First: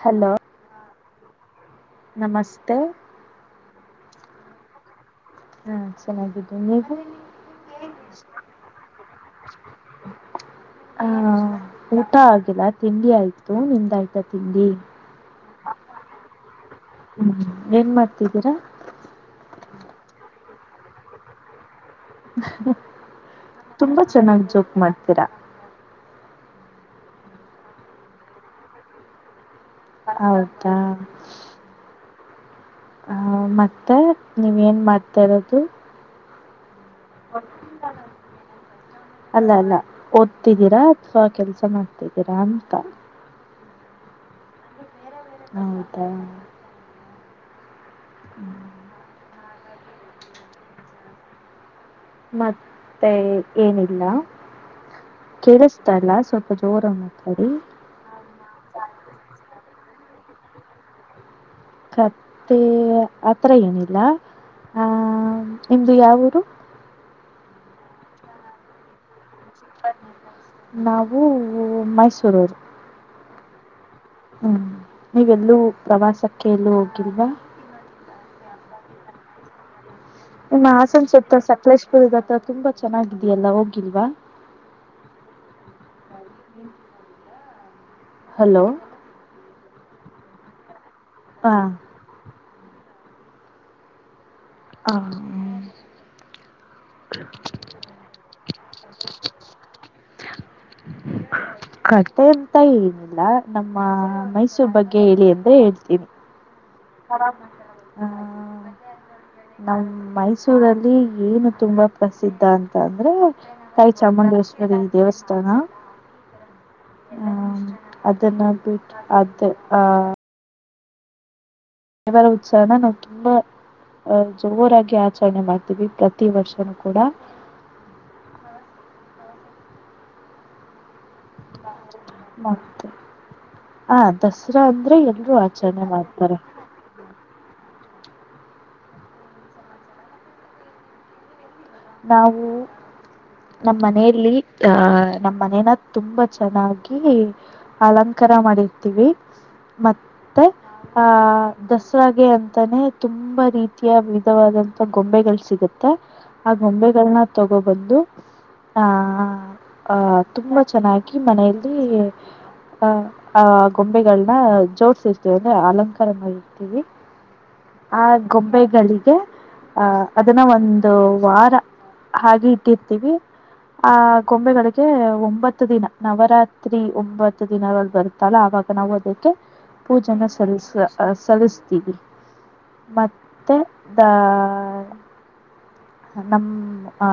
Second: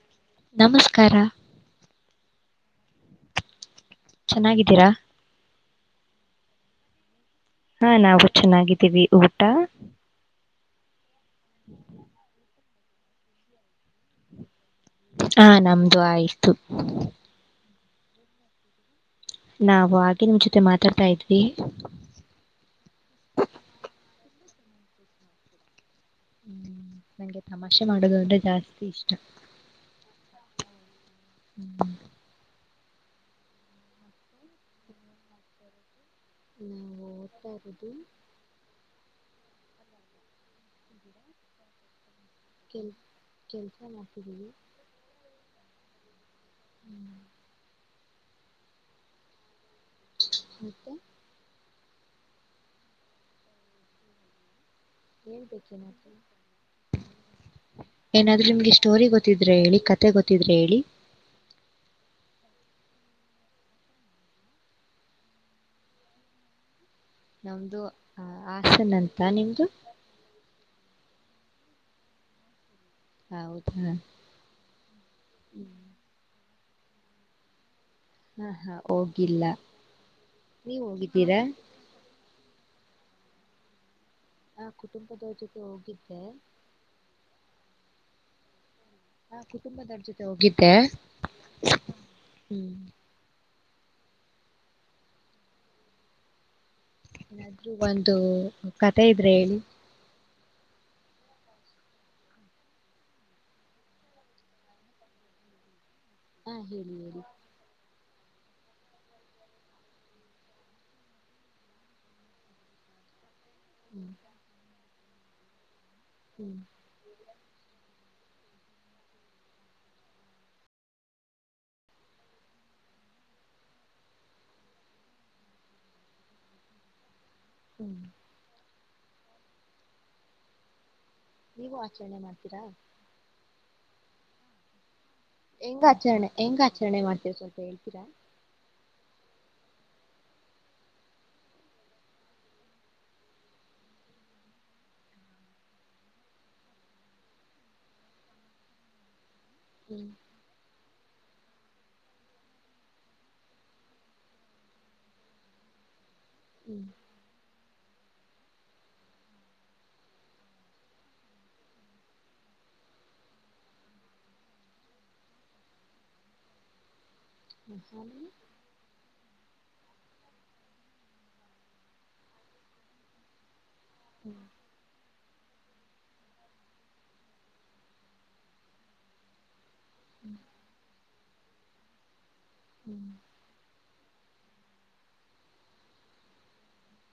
Hello [unintelligible] ಮಸ್ತೆ ಚೆನ್ನಾಗಿದ್ದೀರಾ ಹಾ ಚೆನ್ನಾಗಿದ್ದೀನಿ ನೀವು ಹಾ ನಾವು ಚೆನ್ನಾಗಿದ್ದೀವಿ ಊಟ ಹಹ ಊಟ ಆಗಿಲ್ಲ ತಿಂಡಿ ಆಯ್ತು ನಿಂದಾಯ್ತಾ ತಿಂಡಿ ಹಾ ನಮ್ದು ಆಯ್ತು ಹ್ಮ್ ಏನ್ ಮಾಡ್ತಿದ್ದೀರಾ ನಾವ್ ಹಾಗೆ ನಿಮ್ ಜೊತೆ ಮಾತಾಡ್ತಾ ಇದ್ವಿ ತುಂಬಾ ಚೆನ್ನಾಗ್ ಜೋಕ್ ಮಾಡ್ತೀರಾ. ಹ್ಮ್ ನಂಗೆ ತಮಾಷೆ ಮಾಡೋದು ಅಂದ್ರೆ ಜಾಸ್ತಿ ಇಷ್ಟ. ಹೌದಾ. ಹ್ಮ್ ಹ ಮತ್ತೆ ನೀವ ಏನ್ ಮಾಡ್ತಾ ಇರೋದು. ನಾವು ಓದ್ತಾ ಇರೋದು [unintelligible] ಅಲ್ಲ ಅಲ್ಲ ಓದ್ತಿದ್ದೀರಾ ಅಥವಾ ಕೆಲ್ಸ ಮಾಡ್ತಿದ್ದೀರಾ ಅಂತ. ಕೆಲ್ ಕೆಲ್ಸ ಮಾಡ್ತಿದ್ದೀವಿ. ಹೌದ. ಹ್ಮ್ [inaudible] ಮತ್ತೆ ಏನಿಲ್ಲ. ಕೆೇಳಿಸತಲ್ಲ ಹೇಳ್ಬೇಕೇನಾದ್ರು ಸ್ವಲ್ಪ ಜೋರಗಿ ಮಾತಡಿ. ಏನಾದ್ರು ನಿಮ್ಗೆ ಸ್ಟೋರಿ ಗೊತ್ತಿದ್ರೆ ಹೇಳಿ ಕತೆ ಗೊತ್ತಿದ್ರೆ ಹೇಳಿ. ಕತ್ತೆ ಅತ್ರ ಏನಿಲ್ಲ ಆ. ಹ ನಿಮ್ದು ಯಾಊರು. ನಮ್ದು ಆ ಹಸನ್. ನಾವು ಮೈಸೂರು ಅವ್ರು. ಹೌದ ಹ್ಮ್ ನೀವೆಲ್ಲೂ ಪ್ರವಾಸಕ್ಕೆ ಎಲ್ಲೂ ಹೋಗಿಲ್ವಾ. ಹಾ ಹಾ ಹೋಗಿಲ್ಲ. ನಿಮ್ಮ ನೀವ್ ಹಾಸನ ಹೋಗಿದ್ದೀರಾ ಸುತ್ತ ಸಕಲೇಶಪುರದ ಹತ್ರ ತುಂಬಾ ಚೆನ್ನಾಗಿದೆಯಲ್ಲ ಹೋಗಿಲ್ವಾ. ಆ ಕುಟುಂಬದವರ ಜೊತೆ ಹೋಗಿದ್ದೆ. [unintelligible] ಹಲೋ ಹಾ ಕುಟುಂಬದವ್ರ ಜೊತೆ ಹೋಗಿದ್ದೆ. ಹಾ ಹ್ಮ್ ಹ್ಮ ಹ್ಮ್ ನಾದ್ರೂ ಒಂದು ಕಥೆ ಇದ್ರೆ ಹೇಳಿ. [inaudible] ಕತೆ ಅಂತ ಏನಿಲ್ಲ ನಮ್ಮ ಮೈಸೂರ್ ಬಗ್ಗೆ ಹೇಳಿ ಅಂದ್ರೆ ಹೇಳ್ತೀನಿ. ಹಾ ಹೇಳಿ ಹೇಳಿ [unintelligible] ಹ್ಮ್ ನಮ್ಮ್ ಮೈಸೂರಲ್ಲಿ ಏನು ತುಂಬಾ ಪ್ರಸಿದ್ಧ ಅಂತ ಅಂದ್ರೆ. ತಾಯಿ ಹ್ಮ್ ಚಾಮುಂಡೇಶ್ವರಿ ದೇವಸ್ಥಾನ. ಹ್ಮ್ ಹ್ಮ ಅದನ್ನ ಬಿಟ್ಟು ಅದ ಆಹ ಉತ್ಸವನ ನಾವ್ ತುಂಬಾ. ಅಹ ಜೋರಾಗಿ ಆಚರಣೆ ಮಾಡ್ತೀವಿ ಪ್ರತಿ ವರ್ಷನುೂ ಕೂಡ. ಹ್ಮ್ ನೀವು ಆಚರಣೆ ಮಾಡ್ತೀರಾ ಮತ್ತೆ ಆ ದಸರಾ ಅಂದ್ರೆ ಎಲ್ಲ. ಹೆಂಗ್ ಆಚರಣೆ ಹೆಂಗ ಆಚರಣೆ ಮಾಡ್ತೀರ ಸ್ವಲ್ಪ ಹೇಳ್ತೀರಾ. ನಾವು. ನಮ್ಮ ಮನೇೆಯಲ್ಲಿ ಅ ನಮ್ಮ್ ಮನನ ತುಂಬಾ ಚೆನ್ನಾಗಿ ಅಲಂಕಾರ. [unintelligible] ಮಾಡಿರ್ತೀವಿ ಹ್ಮ್ ಮತ್ತೆ ಆಹ ದಸರಾಗೆ ಅಂತಾನೆ ತುಂಬಾ ರೀತಿಯ ವಿಧವಾದಂತ ಗೊಂಬೆಗಳು ಸಿಗುತ್ತೆ. ಆ ಹ್ಮ್ ಗೊಂಬೆಗಳನ್ನ ತಗೋಬಂದು. ಹ ಆಹ ತುಂಬಾ ಚೆನ್ನಾಗಿ ಮನೆಯಲ್ಲಿ. ಆಹ ಆ ಗೊಂಬೆಗಳನ್ನ ಜೋಡ್ಸರ್ತೇವಿ ಅಂದ್ರೆ ಅಲಂಕಾರ ಮಾಡಿರ್ತೀವಿ. ಆ ಆಮೇಲೆ ಗೊಂಬೆಗಳಿಗೆ ಆಹ ಅದನ್ನ ಒಂದು. ವಾರ ಹಾಗೆ ಇಟ್ಟಿರ್ತೀವಿ ಆ ಗೊಂಬೆಗಳಿಗೆ ಒಂಬತ್ತು. ತ್ತು ದಿನ ನವರಾತ್ರಿ ಒಂಬತ್ತು ದಿನಳ ಬರುತ್ತಲ್ಲ ಆವಾಗ ನಾವು ಅದಕ್ಕೆ ಪೂಜೆನ ಸಲ್ಲಸ ಸಲ್ಲಿಸ್ತೀವಿ ಹ್ಮ್ ಮತ್ತೆ. ದ ನಮ್ಮ ಆ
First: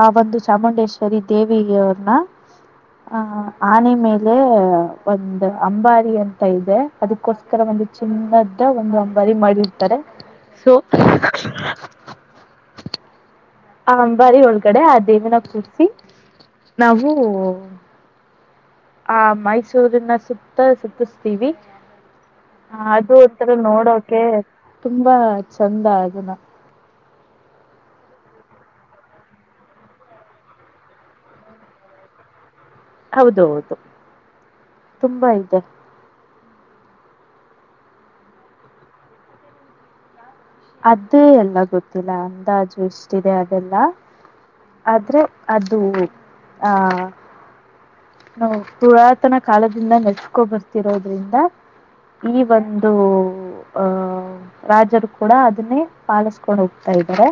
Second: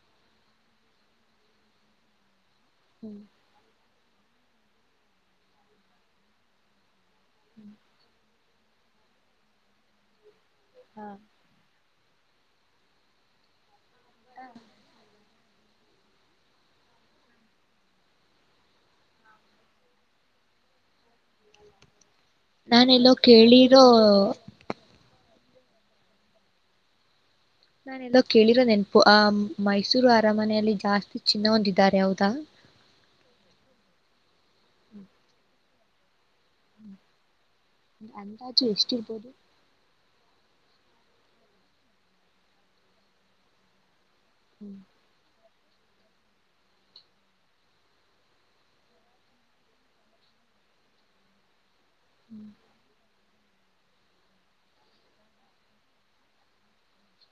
ಆ ಒಂದು ಚಾಮುಂಡೇಶ್ವರಿ ದೇವಿಗೆವ್ರನ್ನ. ಹ ಹ್ಮ್ ಆನೆ ಮೇಲೆ ಒಂದು ಅಂಬಾರಿ ಅಂತ ಇದೆ. ಅದಕ್ಕೋಸ್ಕರ ಒಂದು ಚಿನ್ನದ ಒಂದು ಅಂಬಾರಿ ಮಾಡಿರ್ತಾರೆ [inaudible] ಹಾ ಆ ಅಂಬಾರಿ ಒಳಗಡೆ ಆ ದೇವನ ಕೂರ್ಸಿ ನಾವು. ಆ ಮೈಸೂರಿನ ಸುತ್ತ ಸುತ್ತುಸ್ ನಾನೆಲ್ಲೋ ಅದು ಒರ ಕೇಳಿರೋ ನೋಡೋಕೆ ತುಂಬಾ ಚಂದ ಅದುನ್ನ ನಾನ ಎಲ್ಲೋ ಕೇಳಿರೋ ನೆನಪು ಆ ಮೈಸೂರು ಅರಮನೆಯಲ್ಲಿ ಜಾಸ್ತಿ ಚಿನ್ನ ಒಂದಾರೆ ಹೌದಾ ಹೌದು ಹೌದು ತುಂಬಾ ಐತೆ ಹ್ಮ ಎಂದಾಚು ಎಷ್ಟರ್ಬೋದು ಅದೇ ಎಲ್ಲ ಗೊತ್ತಿಲ್ಲ ಅಂದಾಜು ಇಷ್ಟಿದೆ ಅದೆಲ್ಲ ಆದ್ರೆ ಅದು ಹ ನಾ ಪುರಾತನ ಕಾಲದಿಂದ ನಚ್ಕೊ ಬರ್ತಿರೋದ್ರಿಂದ ಈ ಒಂದು ಆಹ್ ರಾಜರು ಕೂಡ ಅದನ್ನೇ ಪಾಲುಸ್ಕೊಂಡ್ ಹೋಗ್ತಾ ಇದ್ದಾರೆ.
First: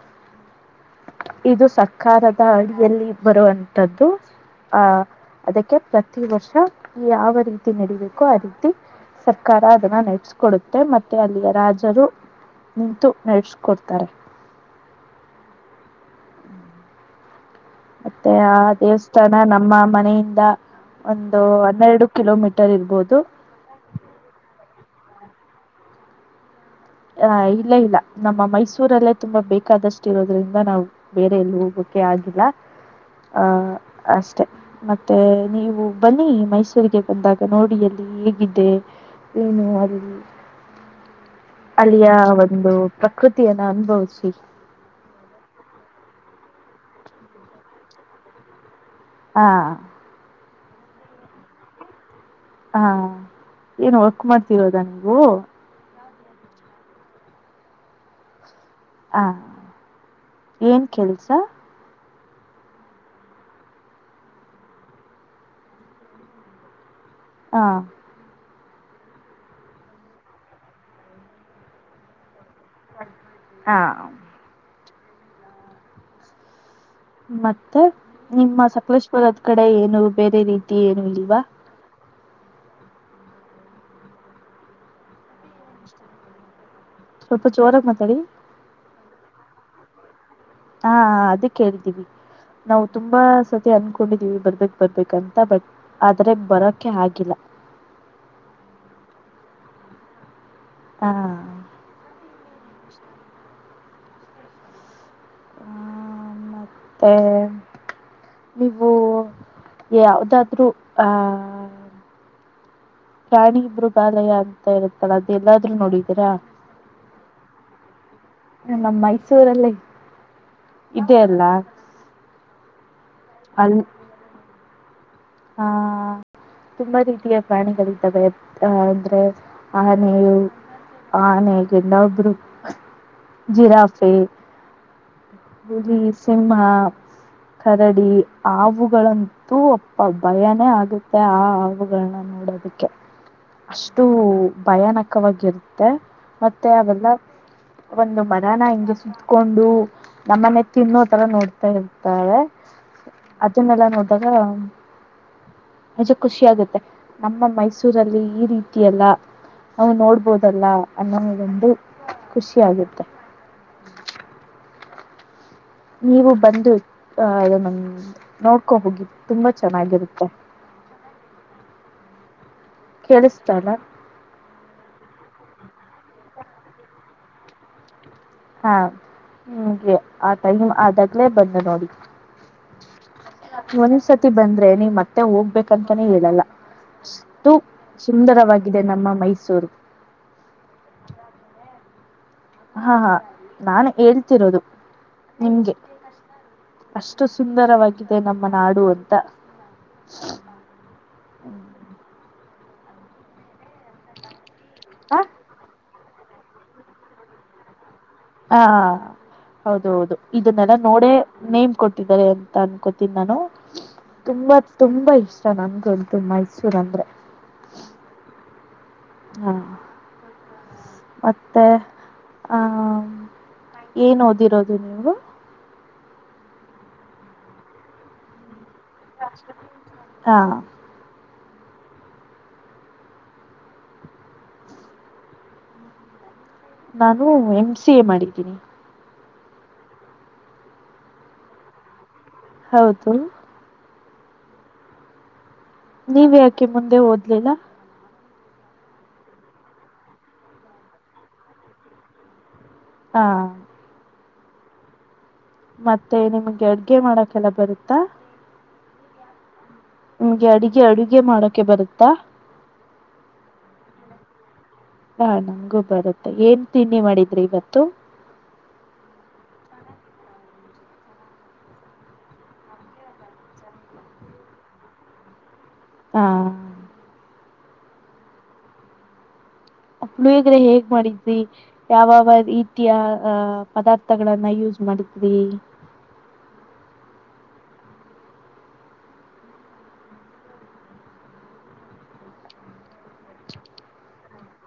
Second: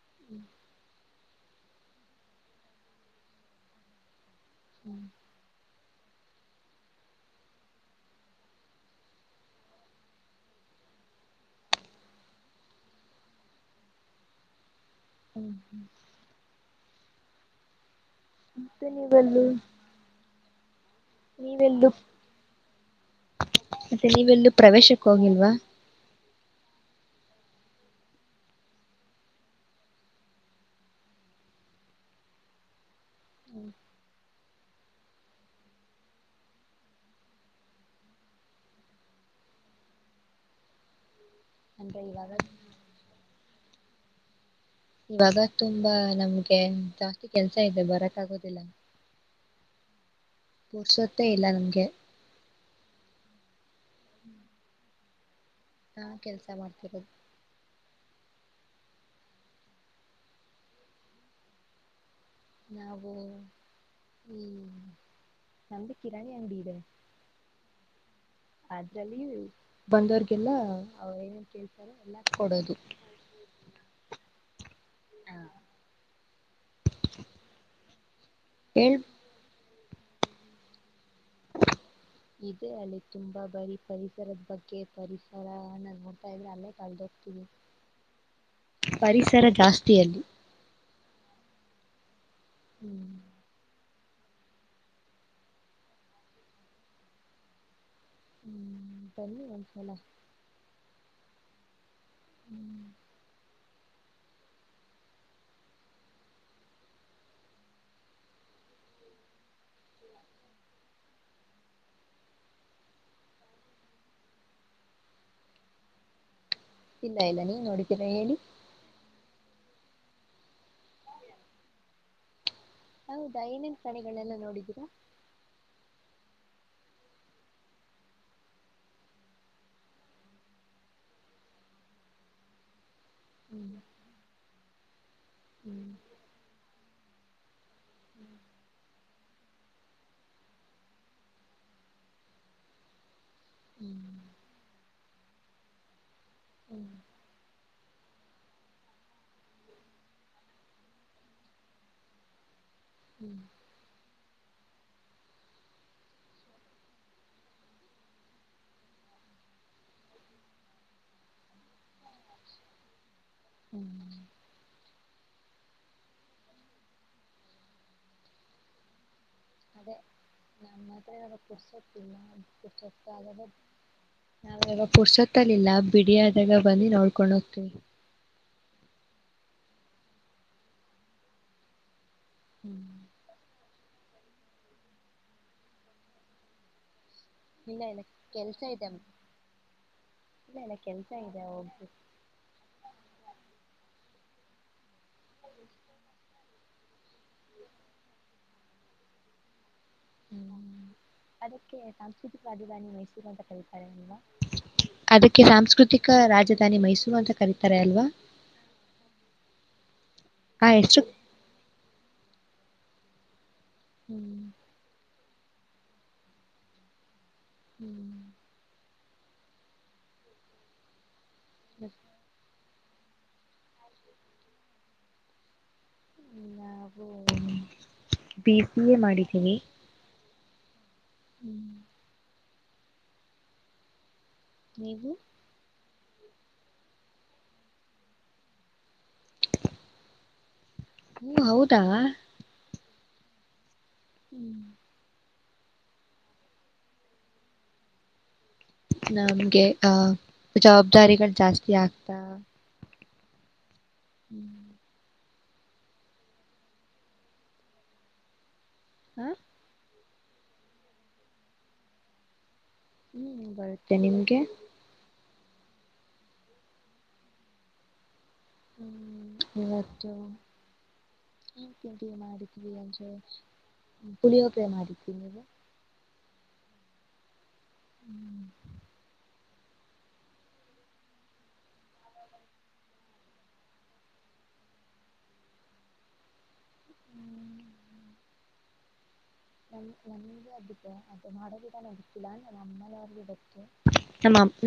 [unintelligible] ಇದು ಸಕಾರದ ಅಡಿಯಲ್ಲಿ ಬರುವಂಂತದ್ದು ಆಹ ಅದಕ್ಕೆ. ಪ್ರತಿ ವರ್ಷ ಯಾವ ರೀತಿ ನಡೀಬೇಕೋ ಆ ರೀತಿ ಸರ್ಕಾರ ಅದನ್ನ ನೆಟ್ಸ್ಕೊಡುತ್ತೆ ಮತ್ತೆ ಅಲ್ಲಿಯ ರಾಜರು ನಿಂತು ನಡೆಸ್ಕೊಡ್ತಾರೆ. ಹ್ಮ್ ಹ್ಮ ಮತ್ತೆ ಆ ಮತ್ತೆ ದೇವಸ್ಥಾನ ನಮ್ಮ ಮನೆಯಿಂದ ಒಂದು ನೀವೆಲ್ಲು ಹನ್ನೆರಡು ಕಿಲೋಮೀಟರ್ ಇರ್ಬೋದು ಮತ್ತೆ ನೀವೆಲ್ಲೂ ಪ್ರವೇಶಕ್ಕೆ ಹೋಗಿಲ್ವಾ. ಆ ಇಲ್ಲ ಇಲ್ಲ ನಮ್ಮ ಮೈಸೂರಲ್ಲೇ ತುಂಬಾ ಬೇಕಾದಷ್ಟು ಇರೋದ್ರಿಂದ ನಾವು ಬೇರೆ ಎಲ್ಲಿ ಹೋಗ್ಬೇಕ ಕೆ ಆಗಿಲ್ಲ ಅ ಅಷ್ಟೆ ಮತ್ತೆ ನೀವು ಬನ್ನಿ ಮೈಸೂರಿಗೆ ಬಂದಾಗ ನೋಡಿ ಎಲ್ಲಿ. ಗಿದ್ದೆ ಇನ್ನೂ [unintelligible] ಅಂದ್ರೆ ಅಲ್ಲಿಯ ಇವಾಗ ಒಂದು ಪ್ರಕೃತಿಯನ್ನ ಅನುಭವಿಸಿ. ಇವಾಗ ತುಂಬಾ ನಮ್ಗೆ ಜಾಸ್ತಿ ಕೆಲ್ಸ ಇದೆ ಬರಕ್ ಆಗೋದಿಲ್ಲ. ಹಾ ಪೋರ್ಸತ್ತೇ ಇಲ್ಲ ನಮ್ಗೆ ಹಾ ಏನ್ ವರ್ಕ್ ಮಾಡ್ತಿರೋದಾ ನೀವು. ಹಾ ಕೆಲ್ಸ ಮಾಡ್ತಿರೋದು ಹಾ ಏನ್ ಕೆಲ್ಸ ನಾವು ಹ್ಮ ಕಿರಾಣಿ ಅಂಗ್ಡಿ ಇದೆ ಹಾ ಅದ್ರಲ್ಲಿ ಬಂದವ್ರಗೆಲ್ಲ ಅವ ಏನೇನ್ ಕೇಳ್ತಾರ ಎಲ್ಲ ಕೊಡದು ಹಾ ಹ ಮತ್ತೆ ನಿಮ್ಮ ಹೇಳ್ ಸಕಲೇಶ್ಪುರದ್ ಕಡೆ ಏನು ವು ಬೇರೆ ರೀತಿ ಏನು ಇಲ್ವಾ ಇದೆ ಅಲ್ಲಿ ತುಂಬಾ ಬರೀ ಪರಿಸರದ ಬಗ್ಗೆ ಪರಿಸರ ಅನ್ನೋದು ನೋಡ್ತಾ ಇದೆ ಅಲ್ಲ ಸ್ವಲ್ಪ ಜೋರಾಗಿ ಮಾತಾಡಿ ಪರಿಸರ ಜಾಸ್ತಿಯಲ್ಲಿ ಹಾ ಅದಕ್ಕೆ ಹೇಳ್ತೀವಿ ನಾವು ಹ್ಮ್ ತುಂಬಾ ಸತಿ ಅನ್ಕ ಕೊಂಡಿದೀವಿ ಬರ್ಬೇಕಕ್ ಬರ್ಬೇಕ ಅಂತ ಬಟ್ ಆದ್ರೆ ಬರೋಕೆ ಆಗಿಲ್ಲ. ಹ್ಮ್ ಬನ್ನಿ ಒಂಸ್ಸಲ ಹಾ [inaudible] ಹ್ಮ ನೀವು ಯಾವ್ದಾದ್ರರು ಆಹ ಪ್ರಾಣಿ ಮೃಗಲಾಯ ಅಂತ ಇರುತ್ತಲ್ಲ ಅದು ಎಲ್ಲಾದ್ರೂ ನೋಡಿದೀರಾ ಇಲ್ಲ ಇಲ್ಲ ನೀವ ನೋಡಿದ್ದೀರಾ ಹೇಳಿ ಇದೇ ಅಲ್ಲ ಹೌದಾ ಏನೇನ್ ಕಣಗಳನ್ನೆಲ್ಲ ನೋಡಿದೀರಾ ಹಾ ತುಂಬಾ ರೀತಿಯ ಪ್ರಾಣಿಗಳಿದ್ದಾವ ಅಂದ್ರೆ ಆನೆಯು ಆನೆ ಗೆಂಡಾಮೃಗ ಹ್ಮ್ ಜಿರಾಫೆ ಹ್ಮ್ ಹುಲಿ ಸಿಂಹ ಕರಡಿ ಹಾವುಗಳಂತೂ ಅ ಭಯನೇ ಆಗುತ್ತೆ ಆ ಹಾವುಗಳನ್ನ ನೋಡೋದಕ್ಕೆ. ಹ್ಮ್ ಅಷ್ಟು ಭಯಾನಕವಾಗಿರುತ್ತೆ ಮತ್ತೆ ಹ್ಮ್ ಅವೆಲ್ಲ ಒಂದು ಮರಾನ ಹಿಂಗೆ ಸುತ್ಕೊಂಡು ನಮ್ಮನೆ ತಿನ್ನೋ ತರ ನೋಡ್ತಾ ಇರ್ತಾವೆ ಹ್ಮ್ ಅದನ್ನೆಲ್ಲ ನೋಡದಾಗ ನಿಜ ಖುಷಿ ಆಗುತ್ತೆ ನಮ್ಮ ಮೈಸೂರಲ್ಲಿ ಈ ರೀತಿಯೆಲ್ಲ ಅವು ನೋಡ್ಬೋದಲ್ಲ ಅನ್ನೋದು ಒಂದು ಖುಷಿ ಆಗತ್ತೆ [inaudible] ನೀವು ಬಂದು ನೋಡ್ಕೊ ಹೋಗಿ ತುಂಬಾ ಚೆನ್ನಾಗಿರುತ್ತೆ [inaudible] ಕೇಳಿಸ್ತಾ ಇಲ್ಲ ನಾವ ಯಾಗ ಪುರ್ಸತ್ತಲಿಲ್ಲ ಪಿಡಿಯಾದಾಗ ಬಂದ್ ನೋಡ್ಕೊಂಡ ಹೋಗ್ತೀವಿ ಹಾ ನಿಂಗೆ ಆ ಟೈಮ್ ಆದಾಗ್ಲೇ ಬಂದು ನೋಡಿ [inaudible] ಒಂದ್ಸತಿ ಬಂದ್ರೆ ನೀವ ಮತ್ತೆ ಹೋಗ್ಬೇಕಂತಾನೇ ಹೇಳಲ್ಲ ಇಲ್ಲ ಇಲ್ಲ ಕೆಲ್ಸ ಸುಂದರವಾಗಿದೆ ಇದೆ ಅಮ್ಮ ನಮ್ಮ ಮೈಸೂರು ಇಲ್ಲ ಇಲ್ಲ ಕೆಲ್ಸ ಇದೆ ಹೋಗು ಹಾ ಹಾ ನಾನ ಹೇಳ್ತಿರೋದು ನಿಮ್ಗೆ ಅಷ್ಟು ಸುಂದರವಾಗಿದೆ ನಮ್ಮ ನಾಡು ಅಂತ. ಹ್ಮ್ ಅದಕ್ಕೆ ಸಾಂಸ್ಕೃತಿಕ ರಾಜಧಾನಿ ಮೈಸೂರು ಅಂತ ಕರಿತಾರೆ ಅಲ್ವಾ ಹಾ ಅದಕ್ಕೆ ಸಾಂಸ್ಕೃತಿಕ ರಾಜಧಾನಿ ಮೈಸೂರು ಅಂತ ಕರಿತಾರೆ ಅಲ್ವಾ ಹಾ ಹೌದ ಹೌದು ಆ ಇದನ್ನೆಲ್ಲ ಹೆಸರು ನೋಡೇ ನೇಮ್ ಕೊಟ್ಟಿದ್ದಾರೆ ಅ ಅನ್ಕೋತೀನಿ ನಾನು ಹ್ಮ್ ತುಂಬಾ ತುಂಬಾ ಇಷ್ಟ ನನ್ಗಂತು ಮೈಸೂರ್ ಅಂದ್ರೆ ಹ್ಮ್ ಹಾ ಹ್ಮ ಹ ಏನು ಓದಿರೋದು ನೀವು ಬಿ ಸಿ ಎ ಮಾಡಿದ್ದೀನಿ ಹಾ ಹ್ಮ್ [inaudible] ನೀವು ನಾನು ಎಮ್ ಸಿ ಎ ಮಾಡಿದ್ದೀನಿ ಹ್ಮ ಹೌದಾ ಹೌದು ಹ್ಮ್ ನೀವ ಯಾಕೆ ಮುಂದೆ ಓದ್ಲಿಲ್ಲ. ನಮ್ಗೆ ಆಹ ಜವಾಬ್ದಾರಿಗಳು ಜಾಸ್ತಿ ಆಗ್ತಾ ಹಾ ಹ್ಮ್ ಮತ್ತೆ ನಿಮ್ಗೆ ಅಡ್ಗೆ ಮಾಡಕ್ಕೆಲ್ಲ ಬರುತ್ತಾ. ಹೂ ನಿಮ್ಗೆ ಅಡುಗೆ ಅಡುಗೆ ಮಾಡೋಕೆ ಬರುತ್ತಾ ಹೂ ಬರುತ್ತೆ ನಿಮ್ಗೆ ಹಾ ನಂಗು ಬರುತ್ತೆ ಏನ್ ತಿಂಡಿ ಮಾಡಿದ್ರಿ ಇವತ್ತು ಹೂ ಇವತ್ತು ಹ ತಿಂಡ ಮಾಡಿದ್ವಿ ಅಂದ್ರೆ ಪುಳಿಯೋಗ್ರಿ ಮಾಡಿದ್ವಿ ನೀವು ಹಾ ಹ ಪುಳಿದ್ರೆ ಹೇಗ್ ಮಾಡಿದ್ವಿ ಯಾವಾವ ರೀತಿಯ ಅಹ ಪದಾರ್ಥಗಳನ್ನ ಯೂಸ್ ಮಾಡ್ತೀತೀವಿ ನ ನಮ ಅದುಕ್ಕ ಅದು ಮಗೀಡ ನಡಚಿಲ್ಲಾ ನಮ್ಮಲ್ಲಡ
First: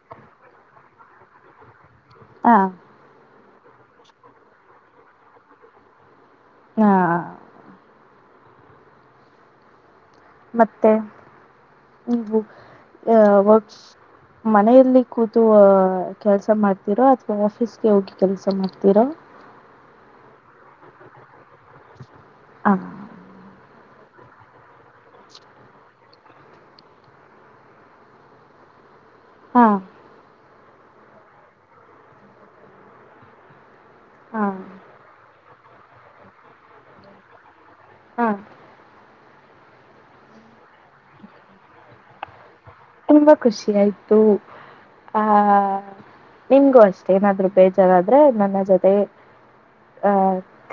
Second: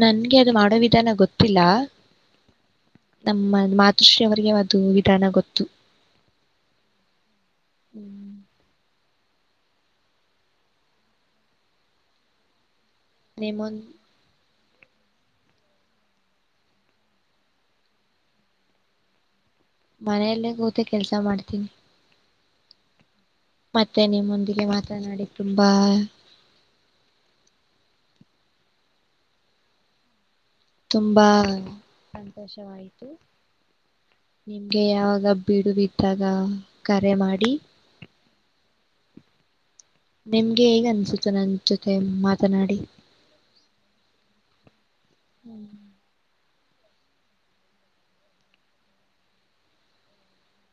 ನನ್ಗೆ ಅದು ಮಾಡೋ ವಿಧಾನ ಗೊತ್ತಿಲ್ಲ ಹಾ ನಮ್ಮ ಮಾತುಶ್ರೀ ಅವರಿಗೆ ಅದು ವಿಧಾನ ಗೊತ್ತು ಹಾ ಹ್ಮ್ ಮತ್ತೆ ನೀವು ಆ ನಿಮ್ಮೊಂದ ವರ್ಕ್ಸ್ ಮನೆಯಲ್ಲಿ ಕೂತು ಕೆಲ್ಸ ಮಾಡ್ತಿರೋ ಅಥವಾ ಆಫೀಸ್ಗೆ ಹೋಗಿ ಕೆಲಸ ಮಾಡ್ತಿರೋ ಮನೆಯಲ್ಲೇ ಕೂತು ಕೆಲ್ಸ ಮಾಡ್ತೀನಿ ಹ ಮತ್ತೆ ನಿಮ್ಮೊಂದಿಗೆ ಮಾತನಾಡಿ ತುಂಬಾ ಹಾ ತುಂಬಾ ಸಂತೋಷವಾಯತು ಹಾ ನಿಮ್ಗೆ ಯಾವಾಗ ಬೀಡು ಬಿದ್ದಾಗ ಕರೆ ಮಾಡಿ ಹಾ ನಿಮ್ಗೆ ಹೇಗ್ ಅನ್ಸುತ್ತ ನನ್ ಜೊತೆ ಮ ತುಂಬಾ ಖುಷಿ ಆಯ್ತು ಹ ಹ್ಮ್ ಹ ನಿಮ್ಗೂ ಅಷ್ಟೇ ಏನಾದ್ರು ಬೇಜಾರಾದ್ರೆ ನನ್ನ ಜೊತೆ ಆ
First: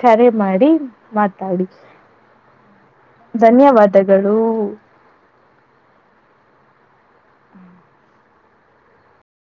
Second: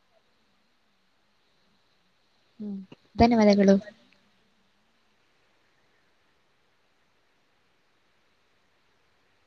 ಕರೆ ಮಾಡಿ ಮಾತಾಡಿ ಧನ್ಯವಾದಗಳು ಹೂ